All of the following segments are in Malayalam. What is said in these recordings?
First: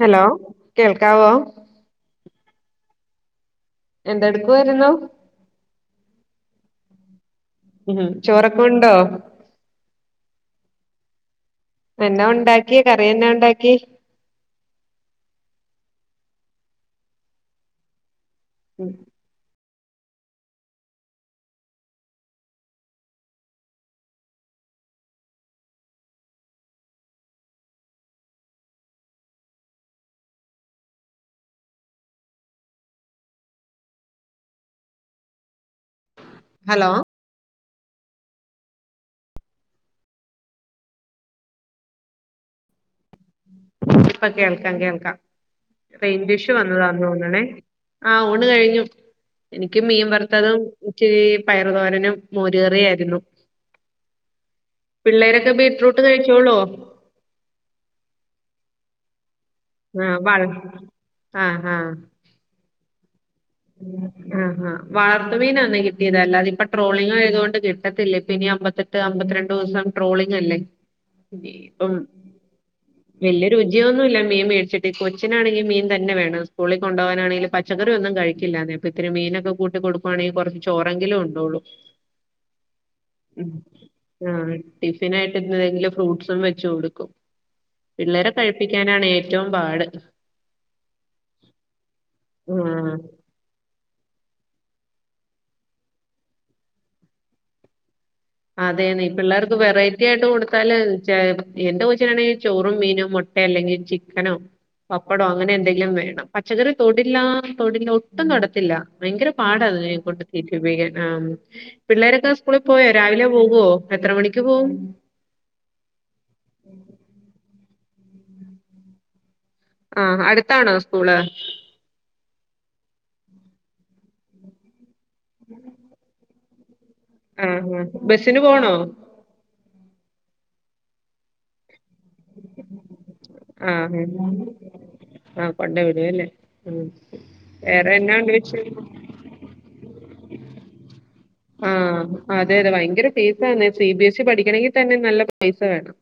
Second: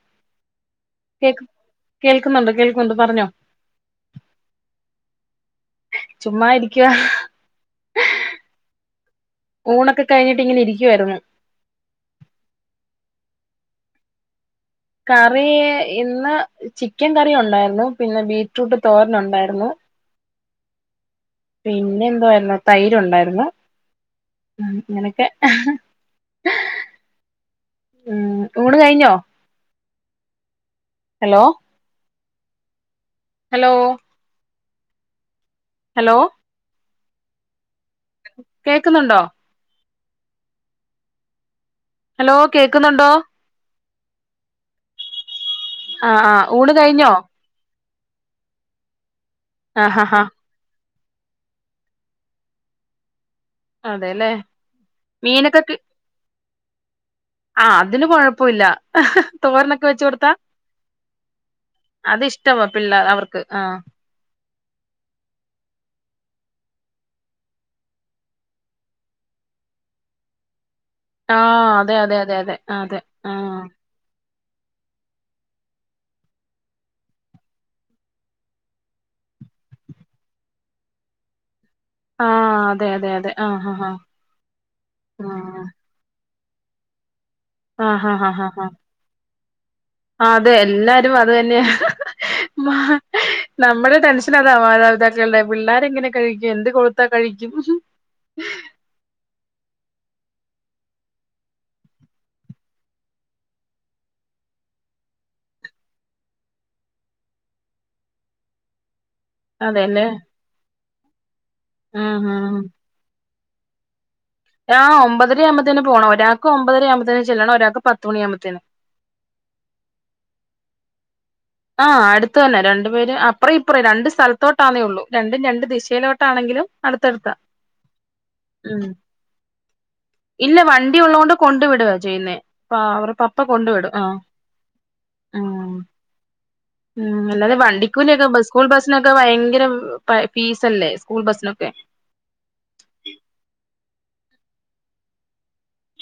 ഹലോ കേൾക്കാവോ കേക്ക് കേൾക്കുന്നുണ്ട് കേൾക്കുന്നുണ്ട് പറഞ്ഞോ എന്തെടുക്കുവായിരുന്നു ചുമ്മാ ഇരിക്കുവാ ഉം ചോറൊക്കെ ഉണ്ടോ ഊണൊക്കെ കഴിഞ്ഞിട്ട് ഇങ്ങനെ ഇരിക്കുവായിരുന്നു എന്നാ ഉണ്ടാക്കിയെ കറി എന്നാ ഉണ്ടാക്കി കറി ഇന്ന് ചിക്കൻ കറി ഉണ്ടായിരുന്നു പിന്നെ ബീ റ്റ്റൂട്ട് തോരനുണ്ടായിരുന്നു പിന്നെ എന്തുവായിരുന്നു തൈര് ഉണ്ടായിരുന്നു ഉം ഇങ്ങനെ ഒക്കെ ഉം ഊണ് കഴിഞ്ഞോ ഹലോ ഹലോ ഹലോ ഹലോ കേക്കുന്നുണ്ടോ ഹലോ കേക്കുന്നുണ്ടോ ഇപ്പൊ കേൾക്കാം കേൾക്കാം ആ ആ റൈഞ്ച് ഇഷ്യു ഊണ് വന്നതാ കഴിഞ്ഞോ തോന്നണേ ആഹ് ഊണ് കഴിഞ്ഞു എനിക്ക് ആ ഹാ മീൻ ഹാ വറുത്തതും ഇൻക്ക് പയറു തോരനും മോരു കറി ആയിരുന്നു അതെല്ലേ പിള്ളേരൊക്കെ മീനൊക്കെ ബീറ്റ്‌റൂട്ട് കഴിച്ചോളോ ആഹ് അതിന് കൊഴപ്പൊല്ല തോരനൊക്കെ വെച്ച് ആഹ് കൊടുത്താ വള ആഹ് ആഹ് അത് ഇഷ് ഷ്ടവാ പിള്ളേ അവർക്ക് ആഹ് ആഹ് ആഹ് വളർത്തു മീനാ ഇന്ന് കിട്ടിയത് അല്ലാതെ ഇപ്പോ ട്രോളിംഗ് ആയതു കൊണ്ട് കിട്ടത്തില്ല ഇപ്പ ഇനി അമ്പത്തെ ട്ട് അമ്പത്രണ്ടൂസം ട്രോളിംങ്ങല്ലേ ആ ഈ ഇപ്പം അതെ അതെ അതെ അതെ അതെ വല്ല്യ ആ രുചിയൊന്നുല്ല മീൻ മേടിച്ച് ട്ട് കൊച്ചിനാണെങ്കി മീൻ തന്നെ വേണം സ്കൂളി കൊണ്ടവാനാണെങ്കിലും പച്ചക്കറി ഒന്നും കഴി ക്കില്ല അതെപ്പ ഇത്തിരി മീനൊക്കെ കൂട്ടി കൊടുക്കുവാണെ കൊറച്ച് ചോറെങ്കിലും ഉണ്ടോളും ആഹ് അതെ അതെ അതെ ഉം ആഹ് ആഹ് ആഹ് ടിഫിനായിട്ടെതേങ്കിലും ഫ്രൂട്ട്സും വെച്ച് കൊട്ക്കും ആഹ് ആഹ് ആഹ് പിള്ളേരെ ആഹ് ആഹ് ആഹ് കഴിപ്പിക്കാനാണ് ഏറ്റവും പാട് അതെ എല്ലാരും അത് തന്നെയാ ആഹ് നമ്മളെ ടെൻഷനതാ മാതാപിതാക്കള്ടെ പിള്ളാരെങ്ങനെ കഴിക്കും എന്ത് കൊടുത്താ കഴിക്കും അതെന്നെ പിള്ളേർക്ക് വെറൈറ്റിയായിട്ട് കൊട്ത്താല് ചേ എന്റെ കൊച്ചിനാണെങ്കി ചോറും മീനും മു ട്ടെ അല്ലെങ്കി ചിക്കനോ പപ്പടോ അങ്ങനെന്തെങ്കിലും വേണം പച്ചക്കറി തൊടില്ലാ തൊടില്ല ഒട്ടും തൊടത്തില്ല ഭയങ്കര പാടാ അതിനെ അതെല്ലേ കൊണ്ട് തീറ്റിപ്പിക്കാൻ ആഹ് ഉം പിള്ളേരൊക്കെ ഉം സ്കൂളി പോയോ രാവിലെ പോകോ എത്ര മണിക്ക് പോവും ആഹ് ഒമ്പതരയാവുമ്പത്തേനും പോണം ഒരാക്ക് ഒമ്പതരയാവുമ്പത്തേനും ചെല്ലണം ഒരാക്ക് പത്തുമണിയാവുമ്പത്തേനും ആഹ് അട്ത്താണോ സ്കൂള് ആഹ് അട്ത്ത്തന്നെ രണ്ടു പേരും അപ്പറം ഇപ്പറം രണ്ട് സ്ഥലത്തോട്ടാന്നെ ഒള്ളൂ രണ്ടും രണ്ട് ദിശയിലോ ട്ടാണെങ്കിലും അട്ത്തട്ത്താ ആഹ് ആഹ് ബസിന് പോണോ ഉം ഇല്ല വണ്ടി ഉള്ളോണ്ട് കൊണ്ട് വിട് ചെയ്യുന്നേ പ്പ അവര്ടെ പപ്പ കൊണ്ട് വിടും ആഹ് ഉം [unintelligible] ഉം അല്ലാതെ വേറെ എന്നാ വണ്ടിക്കൂലൊക്കെ ഉണ്ട് ബ സ്കൂള് വിശേഷം ബസിനൊക്കെ ഭയങ്കര പൈ ഫീസല്ലേ സ്കൂൾ ബസ്സിനൊക്കെ ആഹ് അതെ അതെ ഭയങ്കര ഫീസാന്ന് സിബിഎസ്ഇ പഠിക്കണെങ്കി തന്നെ നല്ല പൈസ വേണം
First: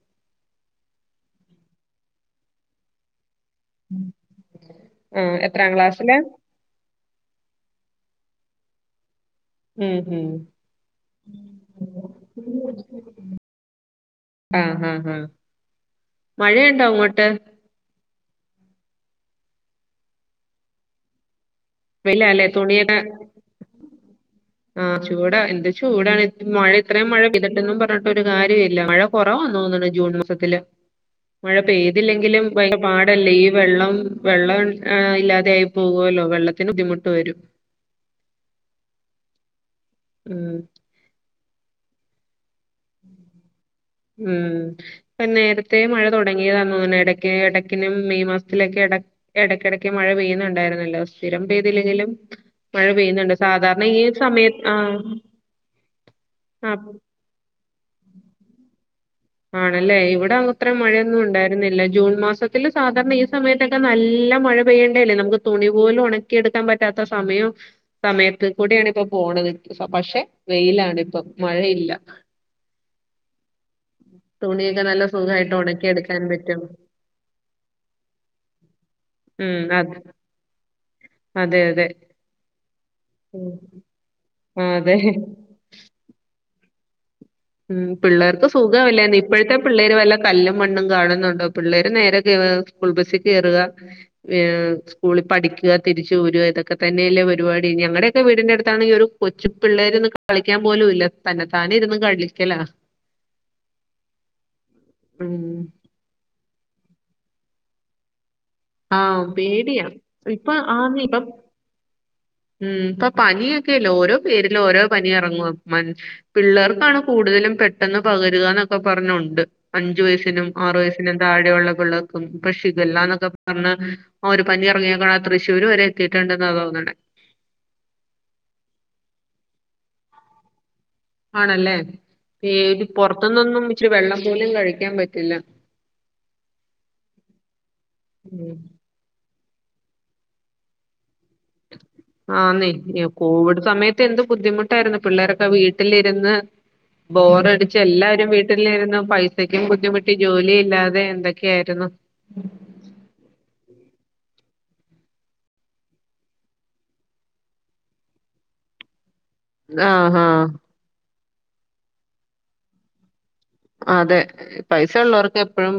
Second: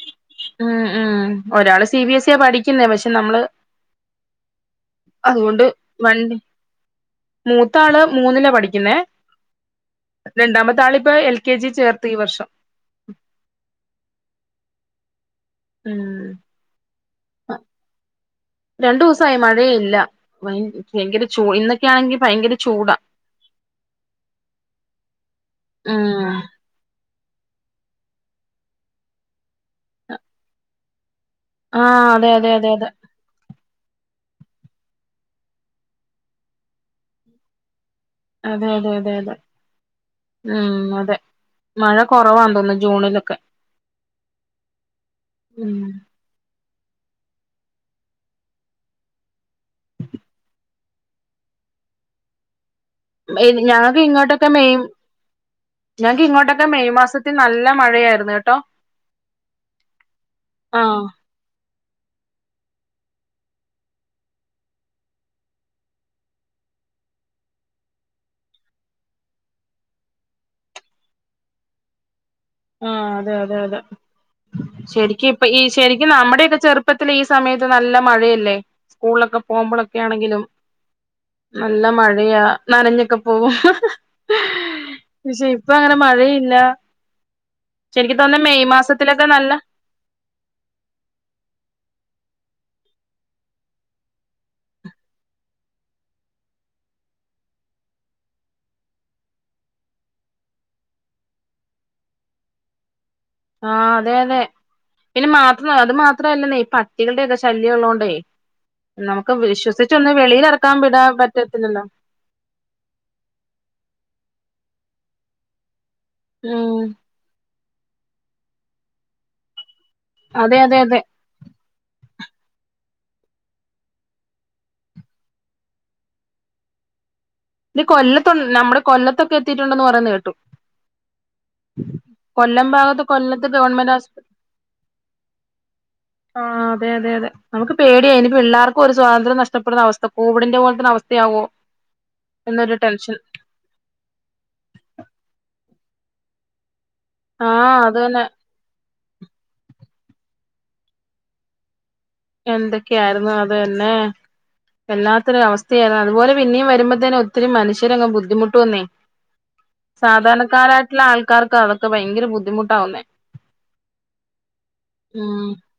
ആഹ് ആഹ് ഒരാള് സിബിഎസ്സിയാ പഠിക്ക്ന്നേ പക്ഷെ നമ്മള് ആ. അത് കൊണ്ട് എത്രാം ക്ലാസ്സിലാ? വണ്ടി മൂത്താള് മൂന്നിലാ പഠിക്കുന്നേ ഉം. ഉം. രണ്ടാമത്താള് ഇപ്പൊ എൽകെജി ചേർത്തി ഈ വർഷം ഉം ഉം ഉം ഉം മഴയുണ്ടോ അങ്ങോട്ട് രണ്ടൂസായി മഴയില്ല ഭയ് ഭയങ്കര ചൂ ഇന്ന് വെയ്ലാല്ലേ തുണിയൊക്കെ ആഹ് ചൂടാ എന്ത് ചൂടാണ് ഉം മോഴ ഇത്രേം മഴ പെയ്തിട്ടെന്നും പറഞ്ഞിട്ടൊരു കാര്യല്ല മഴ കൊറവാ തോന്ന്ണ് ജൂൺ മാസത്തില് മഴ ആഹ് അതെ പെയ്തില്ലെങ്കിലും അതെ അതെ ഭയങ്കര അതെ പാ ടല്ലേ ഈ വെള്ളം വെള്ളം ഇല്ലാതെ ആയി പോവല്ലോ വെള്ള ത്തിന് ബുദ്ധിമുട്ട് വരും. അതെ അതെ അതെ അതെ ഉം അതെ മഴ കൊറവാ തോന്ന്ന്നു ജൂണിലൊക്കെ. ഉം ഇപ്പ നേരത്തെ ഉം മഴ തൊടങ്ങിയതാന്ന് തോന്ന്ണ് എടക്ക് എടയ്ക്കിനും മെയ് മാസത്തിലൊക്കെ എട എടക്കെടയ്ക്ക് മഴ പെയ്യ്ന്ന്ണ്ടായിര് അല്ല സ്ഥിരം പെയ്തില്ലെങ്കിലും മഴ പെയ്യുന്നുണ്ട് സാധാരണ [unintelligible] ഈ ഇങ്ങോട്ടൊക്കെ സമയത്ത് മെയ് ആ [unintelligible] ഇങ്ങോട്ടൊക്കെ ആ മെയ് മാസ ത്തില് നല്ല മഴയായിരുന്ന്ട്ടോ ആണല്ലേ ഇവിടെങ്ങു ഇത്ര ആഹ് മഴയൊന്നും ഉണ്ടായി രുന്നില്ല ജൂൺ മാസത്തിൽ സാധാരണ ഈ സമയത്തൊക്കെ നല്ല മഴ പെയ്യേണ്ടല്ലേ നമുക്ക് തുണി പോലും ഒണ ക്കിയെട്ക്കാൻ പറ്റാത്ത സമയം സമയത്ത് കൂടിയാണ് ഇപ്പൊ പോണത് പക്ഷെ വെയിലാണ്പ്പം മഴയില്ല. ആഹ് അതെ അതെ അതെ. തുണിയൊക്കെ നല്ല ശരിക്കും ഇപ്പൊ സുഖമായിട്ട് ഈ ശരിക്കും ഉണക്കിയെടുക്കാൻ നമ്മുടെയൊക്കെ പറ്റും ചെറുപ്പത്തി ഈ സമയത്ത് നല്ല മഴയല്ലേ സ്കൂളൊക്കെ പോകുമ്പോഴൊക്കെയാണെങ്കിലും- ആഹ്. നല്ല മഴയാ നനഞ്ഞൊക്കെ പോവും. ഉം ആ, അതെ പക്ഷെ ഇപ്പൊ അങ്ങനെ മഴയില്ല. ശരിക്ക് തോന്നുന്നു പിള്ളേർക്ക് മെയ് സുഖവില്ലാരുന്ന് മാസത്തിലൊക്കെ നല്ല ഇപ്പഴത്തെ - ഈ പിള്ളേര് വല്ല കല്ലും മണ്ണും കാണുന്നുണ്ടോ പിള്ളേര് നേരെ സ്കൂൾ ബസിൽ കെയറുക ഏഹ് [unintelligible] സ്കൂളി പഠിക്കുക തിരിച്ച് വരുക ഇതൊക്കെ തന്നേയല്ലേ പരിപാടി ഞങ്ങടെയൊക്കെ വീടിന്റെ അടുത്താണെങ്കി ഒരു കൊച്ചു പിള്ളേര് നിക്ക കളിക്കാൻ പോലൂല്ല തന്നെതാനെ ഇരുന്ന് കളിക്കല. ആഹ് അതെ അതെ പിന്നെ മാത്രം അത് മാത്രല്ലന്നേ ഈ പ - പട്ടികളുടെ ഒക്കെ ശല്യവുള്ളോണ്ടെ ആ നമുക്ക് പേടിയാ വിശ്വസിച്ചൊന്ന് ഇപ്പൊ വെളിയിലിറക്കാൻ ആന്ന് വിടാൻ ഇപ്പൊ പറ്റ ഇല്ലല്ലോ ഉം ഇപ്പ പനിയൊക്കെയല്ല ഓരോ പേരിലും ഓരോ പനി ഇറങ്ങവാ മനു ഉം പിള്ളേർക്കാണോ - കൂടുതലും പെട്ടെന്ന് പകരാന്നൊക്കെ പറഞ് ഒണ്ട് അഞ്ചു വയസിനും അതെ അതെ ആറു അതെ വയസിനും താഴെയുള്ള പിള്ളേർക്കും പക്ഷെ ഇതെല്ലാന്നൊക്കെ പറഞ്ഞാ ആഹ് ഒരു പനി ഇറങ്ങിയേക്കണ് ആഹ് തൃശ്ശൂര് വരെ എത്തിട്ടുണ്ട് എന്നാ തോനണെ ഇത് കൊല്ലത്ത് ഒൺ നമ്മുടെ കൊല്ലത്തൊക്കെ എത്തിയിട്ടുണ്ടന്ന് പറയുന്നത് കേട്ടു. ആണല്ലേ കൊല്ലം ഈ ഭാഗത്ത് കൊല്ലത്ത് പൊറത്തുന്നൊന്നും ഇച്ചിരി ഗവൺമെന്റ് വെള്ളം ആശുപത്രി പോലും കഴിക്കാൻ പറ്റില്ല. ആഹ് അതെ അതെ അതെ നമുക്ക് പേടിയാ ഇനി ഉം പിള്ളേർക്ക ഇപ്പൊ ഒരു സ്വാതന്ത്യം നഷ്ടപ്പെടുന്ന അവസ്ഥ കോവിഡിന്റെ പോലത്തെ അവസ്ഥയാവോ? ആന്നേ എന്നൊരു ഈ ടെൻഷൻ കോവിഡ് സമയത്ത് എന്ത് ബുദ്ധിമുട്ടായിരുന്നു പിള്ളേരൊക്കെ വീട്ടിലിരുന്ന് ബോറടിച്ച് ആഹ് അത് തന്നെ എല്ലാരും വീട്ട വീട്ടിലിരുന്നു പൈസക്കും ബുദ്ധിമുട്ടി ജോലി ഇല്ലാതെ എന്തൊക്കെയായിരുന്നു. എന്തൊക്കെയായിരുന്നു അത് തന്നെ. വല്ലാത്ത ഒരു അവസ്ഥയായിരുന്നു അതുപോല പിന്നെയും വരുമ്പോത്തെനു ഒത്തിരി മനുഷ്യരൊക്കെ ബുദ്ധിമുട്ടുവെന്നേ. [inaudible] സാധാരണക്കാരായിട്ടുള്ള ആൾക്കാർക്കാ അതൊക്കെ ഭയങ്കര ബുദ്ധിമുട്ടാവുന്നേ. അതെ പൈസ ഉള്ളോർക്ക് ഉം എപ്പഴും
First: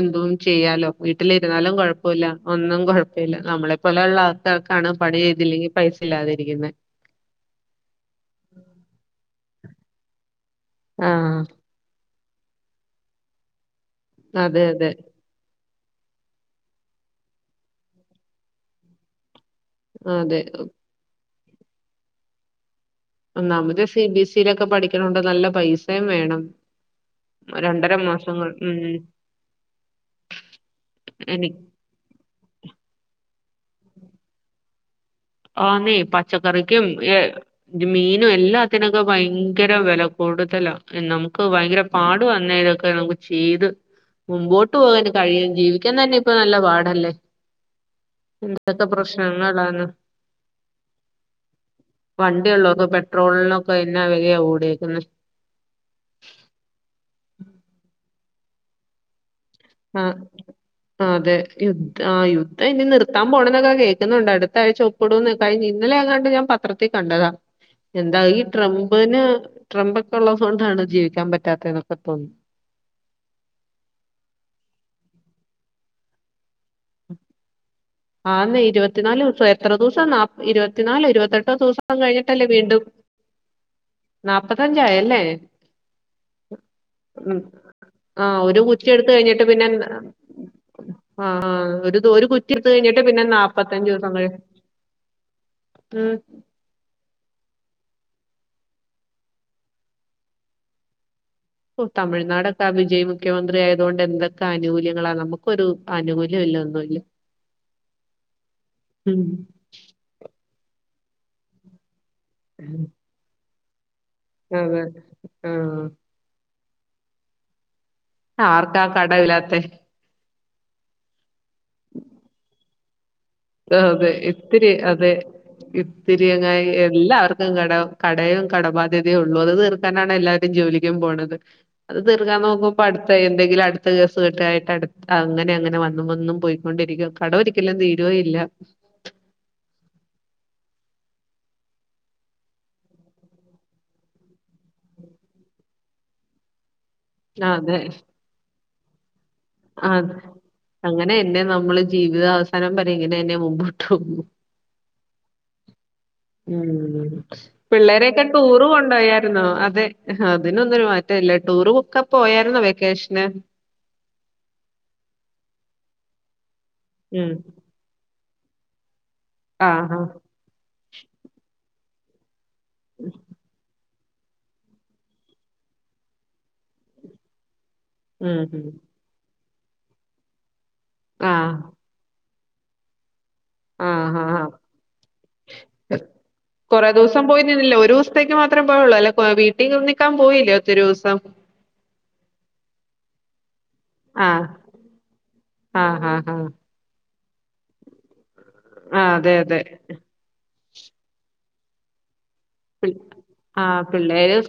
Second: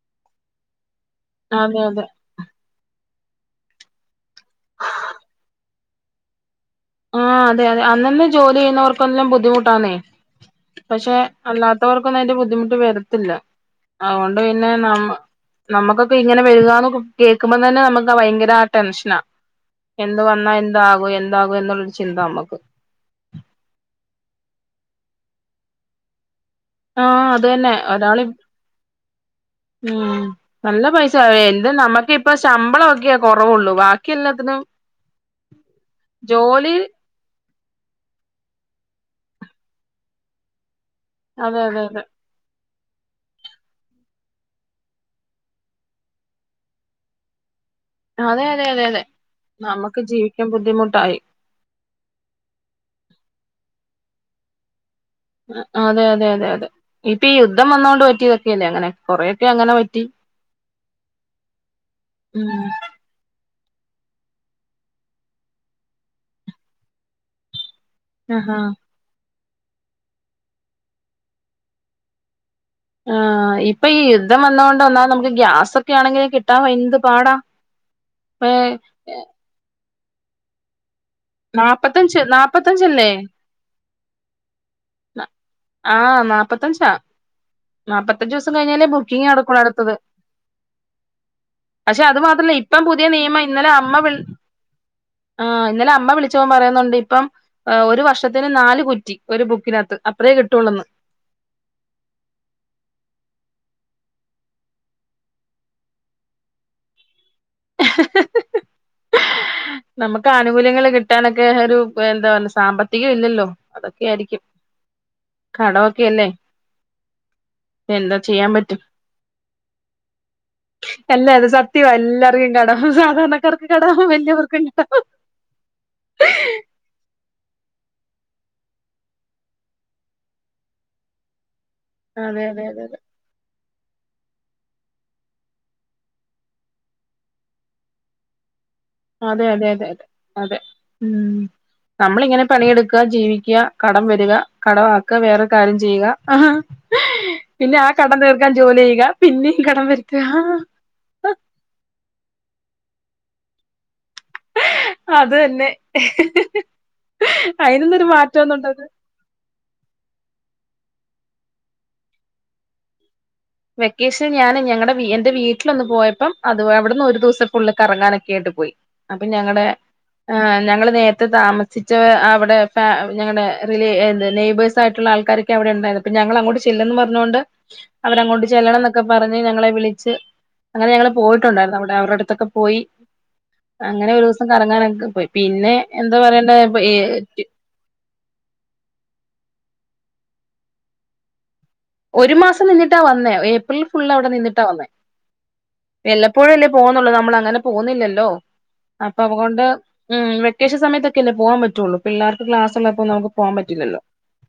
എന്തും ചെയ്യാലോ? വീട്ടിലിരുന്നാലും അതെ അതെ കൊഴപ്പവില്ല. ഒന്നും കൊഴപ്പവില്ല നമ്മളെപ്പോലെയുള്ള ആൾക്കാർക്കാണ് പണി ചെയ്തില്ലെങ്കിൽ പൈസ ഇല്ലാതിരിക്കുന്നത്. ആഹ് അതെ അതെ അന്നന്ന് ജോലി ചെയ്യുന്നവർക്കെല്ലാം ബുദ്ധിമുട്ടാന്നേ പക്ഷെ ആഹ് അല്ലാത്ത അല്ലാത്തവർക്കൊന്നും അതിന്റെ ബുദ്ധിമുട്ട് വരത്തില്ല അതുകൊണ്ട് അതെ പിന്നെ അതെ നമ്മ നമുക്കൊക്കെ ഇങ്ങനെ വരികാന്ന് കേൾക്കുമ്പോ തന്നെ നമുക്ക് ഭയങ്കര ആഹ് ടെൻഷനാ. എന്ത് അതെ വന്നാ എന്താകും എന്താകും എന്നുള്ള ഒരു ചിന്ത നമ്മക്ക്. ഒന്നാമത് സി ബി സി ലൊക്കെ പഠിക്കണോണ്ട് നല്ല പൈസയും വേണം. ആഹ് അത് തന്നെ രണ്ടര ഒരാളിപ്പ മാസങ്ങൾ ഉം ഉം നല്ല പൈസ എനി എന്ത് നമ്മക്ക് ഈ - ഇപ്പൊ ശമ്പളം ഒക്കെയ കൊറവുള്ളൂ ബാക്കി എല്ലാത്തിനും - ആന്നെ പച്ചക്കറിക്കും ഏ ഈ മീനും എല്ലാത്തിനൊക്കെ ഭയങ്കര വെല കൂടുതലാ നമുക്ക് അതെ അതെ ഭയങ്കര പാ അതെ പാടും ആ അന്നേരം ഇതൊക്കെ നമുക്ക് ചെയ്ത്- മുമ്പോട്ട് പോകാൻ കഴിയും ജീവിക്കാൻ തന്നെ ഇപ്പൊ നല്ല പാടല്ലേ, അതെ അതെ അതെ ഇതൊക്കെ അതെ, പ്രശ്നങ്ങളാണ് നമുക്ക് ജീവിക്കാൻ ബുദ്ധിമുട്ടായി വണ്ടി ഉള്ളൊക്കെ പെട്രോളിനൊക്കെ എന്നാ വെലയാ കൂടേക്ക്‌ന്നെ അതെ അതെ അതെ അതെ ഇപ്പൊ ഈ യുദ്ധം വന്നുകൊണ്ട് പറ്റിയതൊക്കെല്ലേ അങ്ങനെ കൊറേക്കെ അങ്ങ് ആഹ് അതെ യുദ്ധ ആഹ് യുദ്ധ ഉം ഇനി നിർ ത്താൻ പോണ്ന്നൊക്കെ കേൾക്കുന്നുണ്ട് അടുത്ത ആഴ്ച ഒപ്പിടും കഴിഞ്ഞ ഇന്നലെ അങ്ങാണ്ട് ഞാൻ പത്രത്തിൽ കണ്ടതാ എന്താ ഈ ആഹാ ട്രംപിന് ട്രംപ് ഒക്കെ ഉള്ളത് കൊണ്ടാണ് ജീവിക്കാൻ പറ്റാത്തെ എന്നൊക്കെ തോന്ന്‌ ആഹ് ഇപ്പൊ ഈ യുദ്ധം വന്നത് കൊണ്ട് ഒന്നാത് നമുക്ക് ഗ്യാസൊക്കെ ആണെങ്കിൽ കിട്ടാൻ പാടാ ആന്നെ ഏഹ് ഇരുപത്തിനാല് ദിവസം എത്ര ദിവസം നാ ഇരുപത്തിനാല് ഇരുപ ത്തെട്ടോ ദിവസം നാപ്പത്തഞ്ച് കഴിഞ്ഞിട്ടല്ലേ വീണ്ടും നാപ്പത്തഞ്ചല്ലേ നാല്പത്തഞ്ചായല്ലേ ആഹ് നാപ്പത്തഞ്ചാ ഉം നാപ്പത്തഞ്ച് ആഹ് ദിവസം ഒരു കഴിഞ്ഞാലേ കുറ്റി എടുത്ത് ബുക്കിംഗ് കഴിഞ്ഞിട്ട് നടക്കുള്ളൂ പിന്നെ അടുത്തത് ആഹ് ആഹ് പക്ഷെ അത് മാത്രല്ല ഇപ്പം പുതിയ നിയമം ഇന്നലെ അമ്മ ദിവസം വിൾ കഴിയും ആഹ് ഇന്നലെ അ ഉം അമ്മ വിളിച്ചപ്പൊ പറയുന്നുണ്ട് ഇപ്പം ഒരു വർഷത്തിന് നാല് കുറ്റി ഒരു ബുക്കിനകത്ത് അത്രെയേ കിട്ടുള്ളന്ന് ഓഹ് തമിഴ്നാടൊക്കെ ആ വിജയ് മുഖ്യമന്ത്രി ആയതുകൊണ്ട് എന്തൊക്കെ ആനുകൂല്യങ്ങളാ നമുക്കൊരു ആനുകൂല്യം ഇല്ലഒന്നുംല്ല ഉം നമുക്ക് ആനുകൂല്യങ്ങള് കിട്ടാനൊക്കെ ഒരു എന്താ പറ സാമ്പത്തികം ഇല്ലല്ലോ അതൊക്കെ ആയിരിക്കും അതെ ആഹ് കടമൊക്കെയല്ലേ എന്താ ചെയ്യാൻ പറ്റും ആർക്കാ കടമില്ലാത്തെ അല്ല അത് സത്യമാ എല്ലാർക്കും കടാ സാധാരണക്കാർക്ക് കടാ വലിയവർ- ഒത്തിരി അതെ ഇത്തിരി അങ്ങ എല്ലാവർക്കും കടം കടയും കടബാധ്യതയും ഉള്ളൂ അത് തീർക്കാനാണ് എല്ലാരും ജോലിക്കും പോണത് അത് തീർക്കാൻ അതെ അതെ അതെ നോക്കുമ്പടു എന്തങ്കിലും അടുത്ത കേസ്കെട്ടായിട്ട് അട് അങ്ങനെ അങ്ങനെ വന്നും വന്നും പോയിക്കൊണ്ടിരിക്കും കടം ഒരിക്കലും തീ രൊ ഇല്ല അതെ അതെ അതെ അതെ അതെ ഉം നമ്മളിങ്ങനെ പണിയെടുക്ക ജീവിക്ക കടം വര്ക കട ആക്ക വേറൊരു കാര്യം ചെയ്യുക പിന്നെ അതെ ആഹ് കടം തീർക്കാൻ ജോലി ചെയ്യുക പിന്നെ അത് അങ്ങനെ എന്നെ നമ്മള് ജീവിതാവസാനം വരെ ഇങ്ങനെ എന്നെ മുമ്പോട്ട് പോകുള്ളൂ അത് തന്നെ ഊ അതിനൊന്നൊരു പിള്ളേരൊക്കെ മാറ്റമൊന്നും ടൂറ് ഉണ്ടത് കൊണ്ടുപോയായിരുന്നോ, അതെ അതിനൊന്നുംരു മാറ്റം ഇല്ല ടൂർഒക്കെ പോയാരുന്നോ വെക്കേഷന് വെക്കേഷൻ ഞാൻ ഞങ്ങളടെ എന്റെ വീട്ടിലൊന്ന് പോയപ്പം അത് അവിടുന്ന് ഒരു ഉം ദിവസം ഫുള്ള് കറങ്ങാനൊക്കെ ആയിട്ട് പോയി അപ്പൊ ഞങ്ങടെ ആഹാ. ഞങ്ങള് നേരത്തെ താമസിച്ച അവിടെ ഞങ്ങളുടെ റില് എത്- നെയബേഴ്സ് ആയിട്ടുള്ള ആൾക്കാരൊക്കെ അവിടെ ഉണ്ടായിരുന്നു അപ്പൊ ഞങ്ങൾ അങ്ങോട്ട് ചെല്ലുംന്ന് പറഞ്ഞോണ്ട് ഉം അവരങ്ങോട്ട് ഉം. ചെല്ലണം ക്കെ പറഞ്ഞ് ഞങ്ങളെ വിളിച്ച് അങ്ങനെ ഞങ്ങള് ആഹ്. പോയിട്ടുണ്ടായിരുന്നു അവ്ടെ അവരുടെ അടുത്തൊക്കെ പോയി അങ്ങനെ ആഹ് ഒരു ആഹ്. ദിവസം കറങ്ങാനൊക്ക പോയി പിന്നെ എന്താ പറയണ്ടെ ഏഹ് ഇല്ല ഒരുസ് ത്തേക്ക് മാത്രം പോയുള്ളൂ അല്ലെ വീട്ടിൽ നിക്കാൻ പോയില്ലേ ഒത്തിരി ദിവസം ഒരു മാസം നിന്നിട്ടാ വന്നേ ഏപ്രിൽ ഫുള്ളവിടെ ആഹ്. നിന്നിട്ടാ വന്നേ ആഹ് ആഹ് ആഹ്. വല്ലപ്പോഴും അല്ലെ പോവുന്നുള്ളൂ നമ്മൾ അങ്ങനെ പോവുന്നില്ലല്ലോ ആഹ് അപ്പൊ അതെ അതെ. അതുകൊണ്ട് ഉം വെക്കേഷൻ സയത്തക്കല്ലേ പോവാൻ പറ്റുള്ളൂ പിള്ളേർക്ക് ക്ലാസ് ഉള്ളപ്പോ നമക്ക് പോകാൻ പറ്റില്ലല്ലോ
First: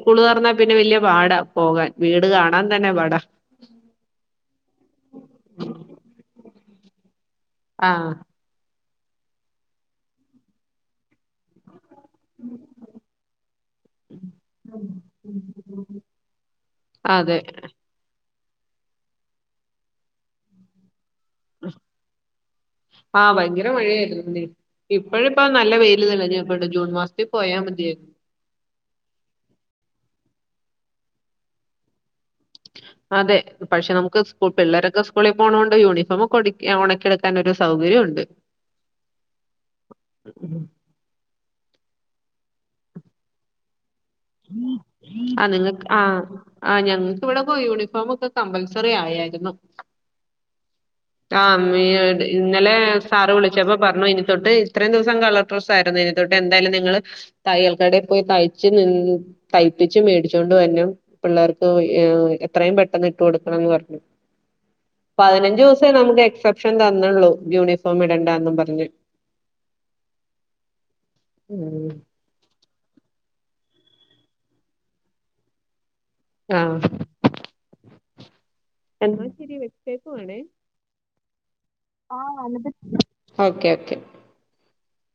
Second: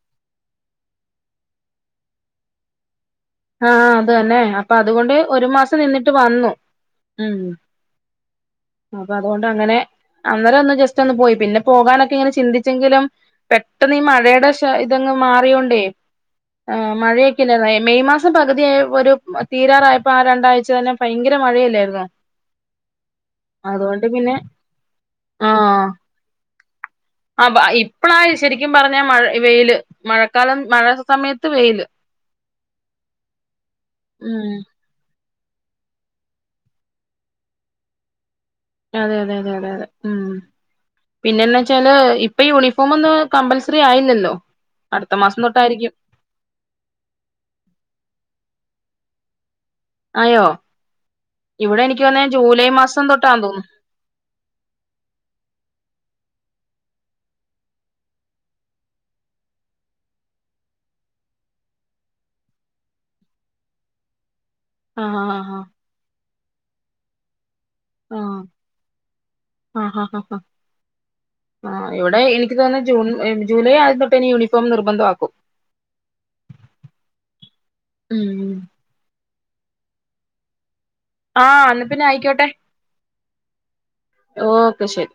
സ്കൂൾ തുറന്ന പിന്നെ വലിയ പാടാ പോകാൻ വീട് കാണാൻ തന്നെ പാടാ ആഹ് അത് തന്നെ അപ്പൊ അതുകൊണ്ട് ഒരു മാസം നിന്നിട്ട് വന്നു ഉം ആഹ് അപ്പൊ അതുകൊണ്ട് അങ്ങനെ അന്നേരം ഒന്ന് ജസ്റ്റ് ഒന്ന് പോയി പിന്നെ പോകാന്നൊക്കെ ഇങ്ങനെ ചിന്തിച്ചെങ്കിലും പെട്ടെന്ന് ഈ മഴയുടെ ശേ ഇതങ്ങ് മാറിയോണ്ടേ. ആ അതെ. മഴയൊക്കെല്ലേ മെയ് മാസം പകുതിയ ഒരു തീരാറായപ്പോ ആ രണ്ടാഴ്ച തന്നെ ഭയങ്കര മഴയല്ലായിരുന്നോ? ആഹ് ഭയങ്കര അതുകൊണ്ട് മഴയായിരുന്നു പിന്നെ ഇന്ന്, ഇപ്പള് ഇപ്പം നല്ല ആഹ് വെയില് തെളിഞ്ഞ് അപ്പം ജൂൺ മാസം ആ ഇപ്പളായി ശരിക്കും പറഞ്ഞാ മഴ വെയില് മഴക്കാലം മഴ സമയത്ത് വെയില്. അതെ പക്ഷെ നമുക്ക് സ്കൂ ഉം പിള്ളേരൊക്കെ സ്കൂ സ്കൂളിൽ പോക്ണോണ്ട് യൂണിഫോം ഒക്കെ ഒടക്ക് ഒണക്കി എടുക്കാനൊക്കെ ഒരു സൗകര്യം ഉണ്ട് അതെ അതെ അതെ അതെ അതെ ഉം പിന്നെന്നാ വെച്ചാല് ഇപ്പം യൂണിഫോം ഒന്നും കമ്പൽസറി ആയില്ലല്ലോ അടുത്ത മാസം ആഹ് നിങ്ങക്ക് തൊട്ടായിരിക്കും. ആഹ് ആ് ഞങ്ങക്ക് ഇവിടൊക്കെ യൂണിഫോമൊക്കെ കമ്പൽസറി ആയായിരുന്നു. ആയോ? ആ മ്മേ ഇവിടെ എനിക്ക് തോന്നേ ജൂലൈ ഇന്നലെ മാസം സാറ് തൊട്ടാന്ന് തോന്നുന്നു വിളിച്ചപ്പം പറഞ്ഞു ഇനി തൊട്ട് ഇത്രയും ദിവസം കളർ ഡ്രസ്സ് ആയിരുന്നു. ഇനി തൊട്ട് എന്തായാലും നിങ്ങള് തയ്യൽക്കടയില് പോയി തയ്ച്ച് നിന്ന് തയ്പ്പിച്ച് മേടിച്ചോണ്ട് വരണം. പിള്ളേർക്ക് ഏ എത്രയും പെട്ടെന്ന് ഇട്ട് കൊടുക്കണംന്ന് പറഞ്ഞു. ആഹ് ആഹ് പതിനഞ്ച് ദിവസേ നമക്ക് എക്സെപ്ഷൻ തന്നൊള്ളൂ യൂണിഫോ ആഹ് ആ ആ ഉം എവിടെ ഇയ് ഇൻക്ക് തോന്ന്ണെ ജൂൺ ഏ ജൂലൈ ആദ്യം തൊട്ട് യൂണിഫോം നിർബന്ധമാക്കും. ആഹ് ഉം എന്നാ ശരി വെച്ചേക്കുവാണേ? ആഹ് എന്നാ പിന്നെ ആയിക്കോട്ടെ [unintelligible] ഓക്കെ ഓക്കെ ഓക്കെ ശരി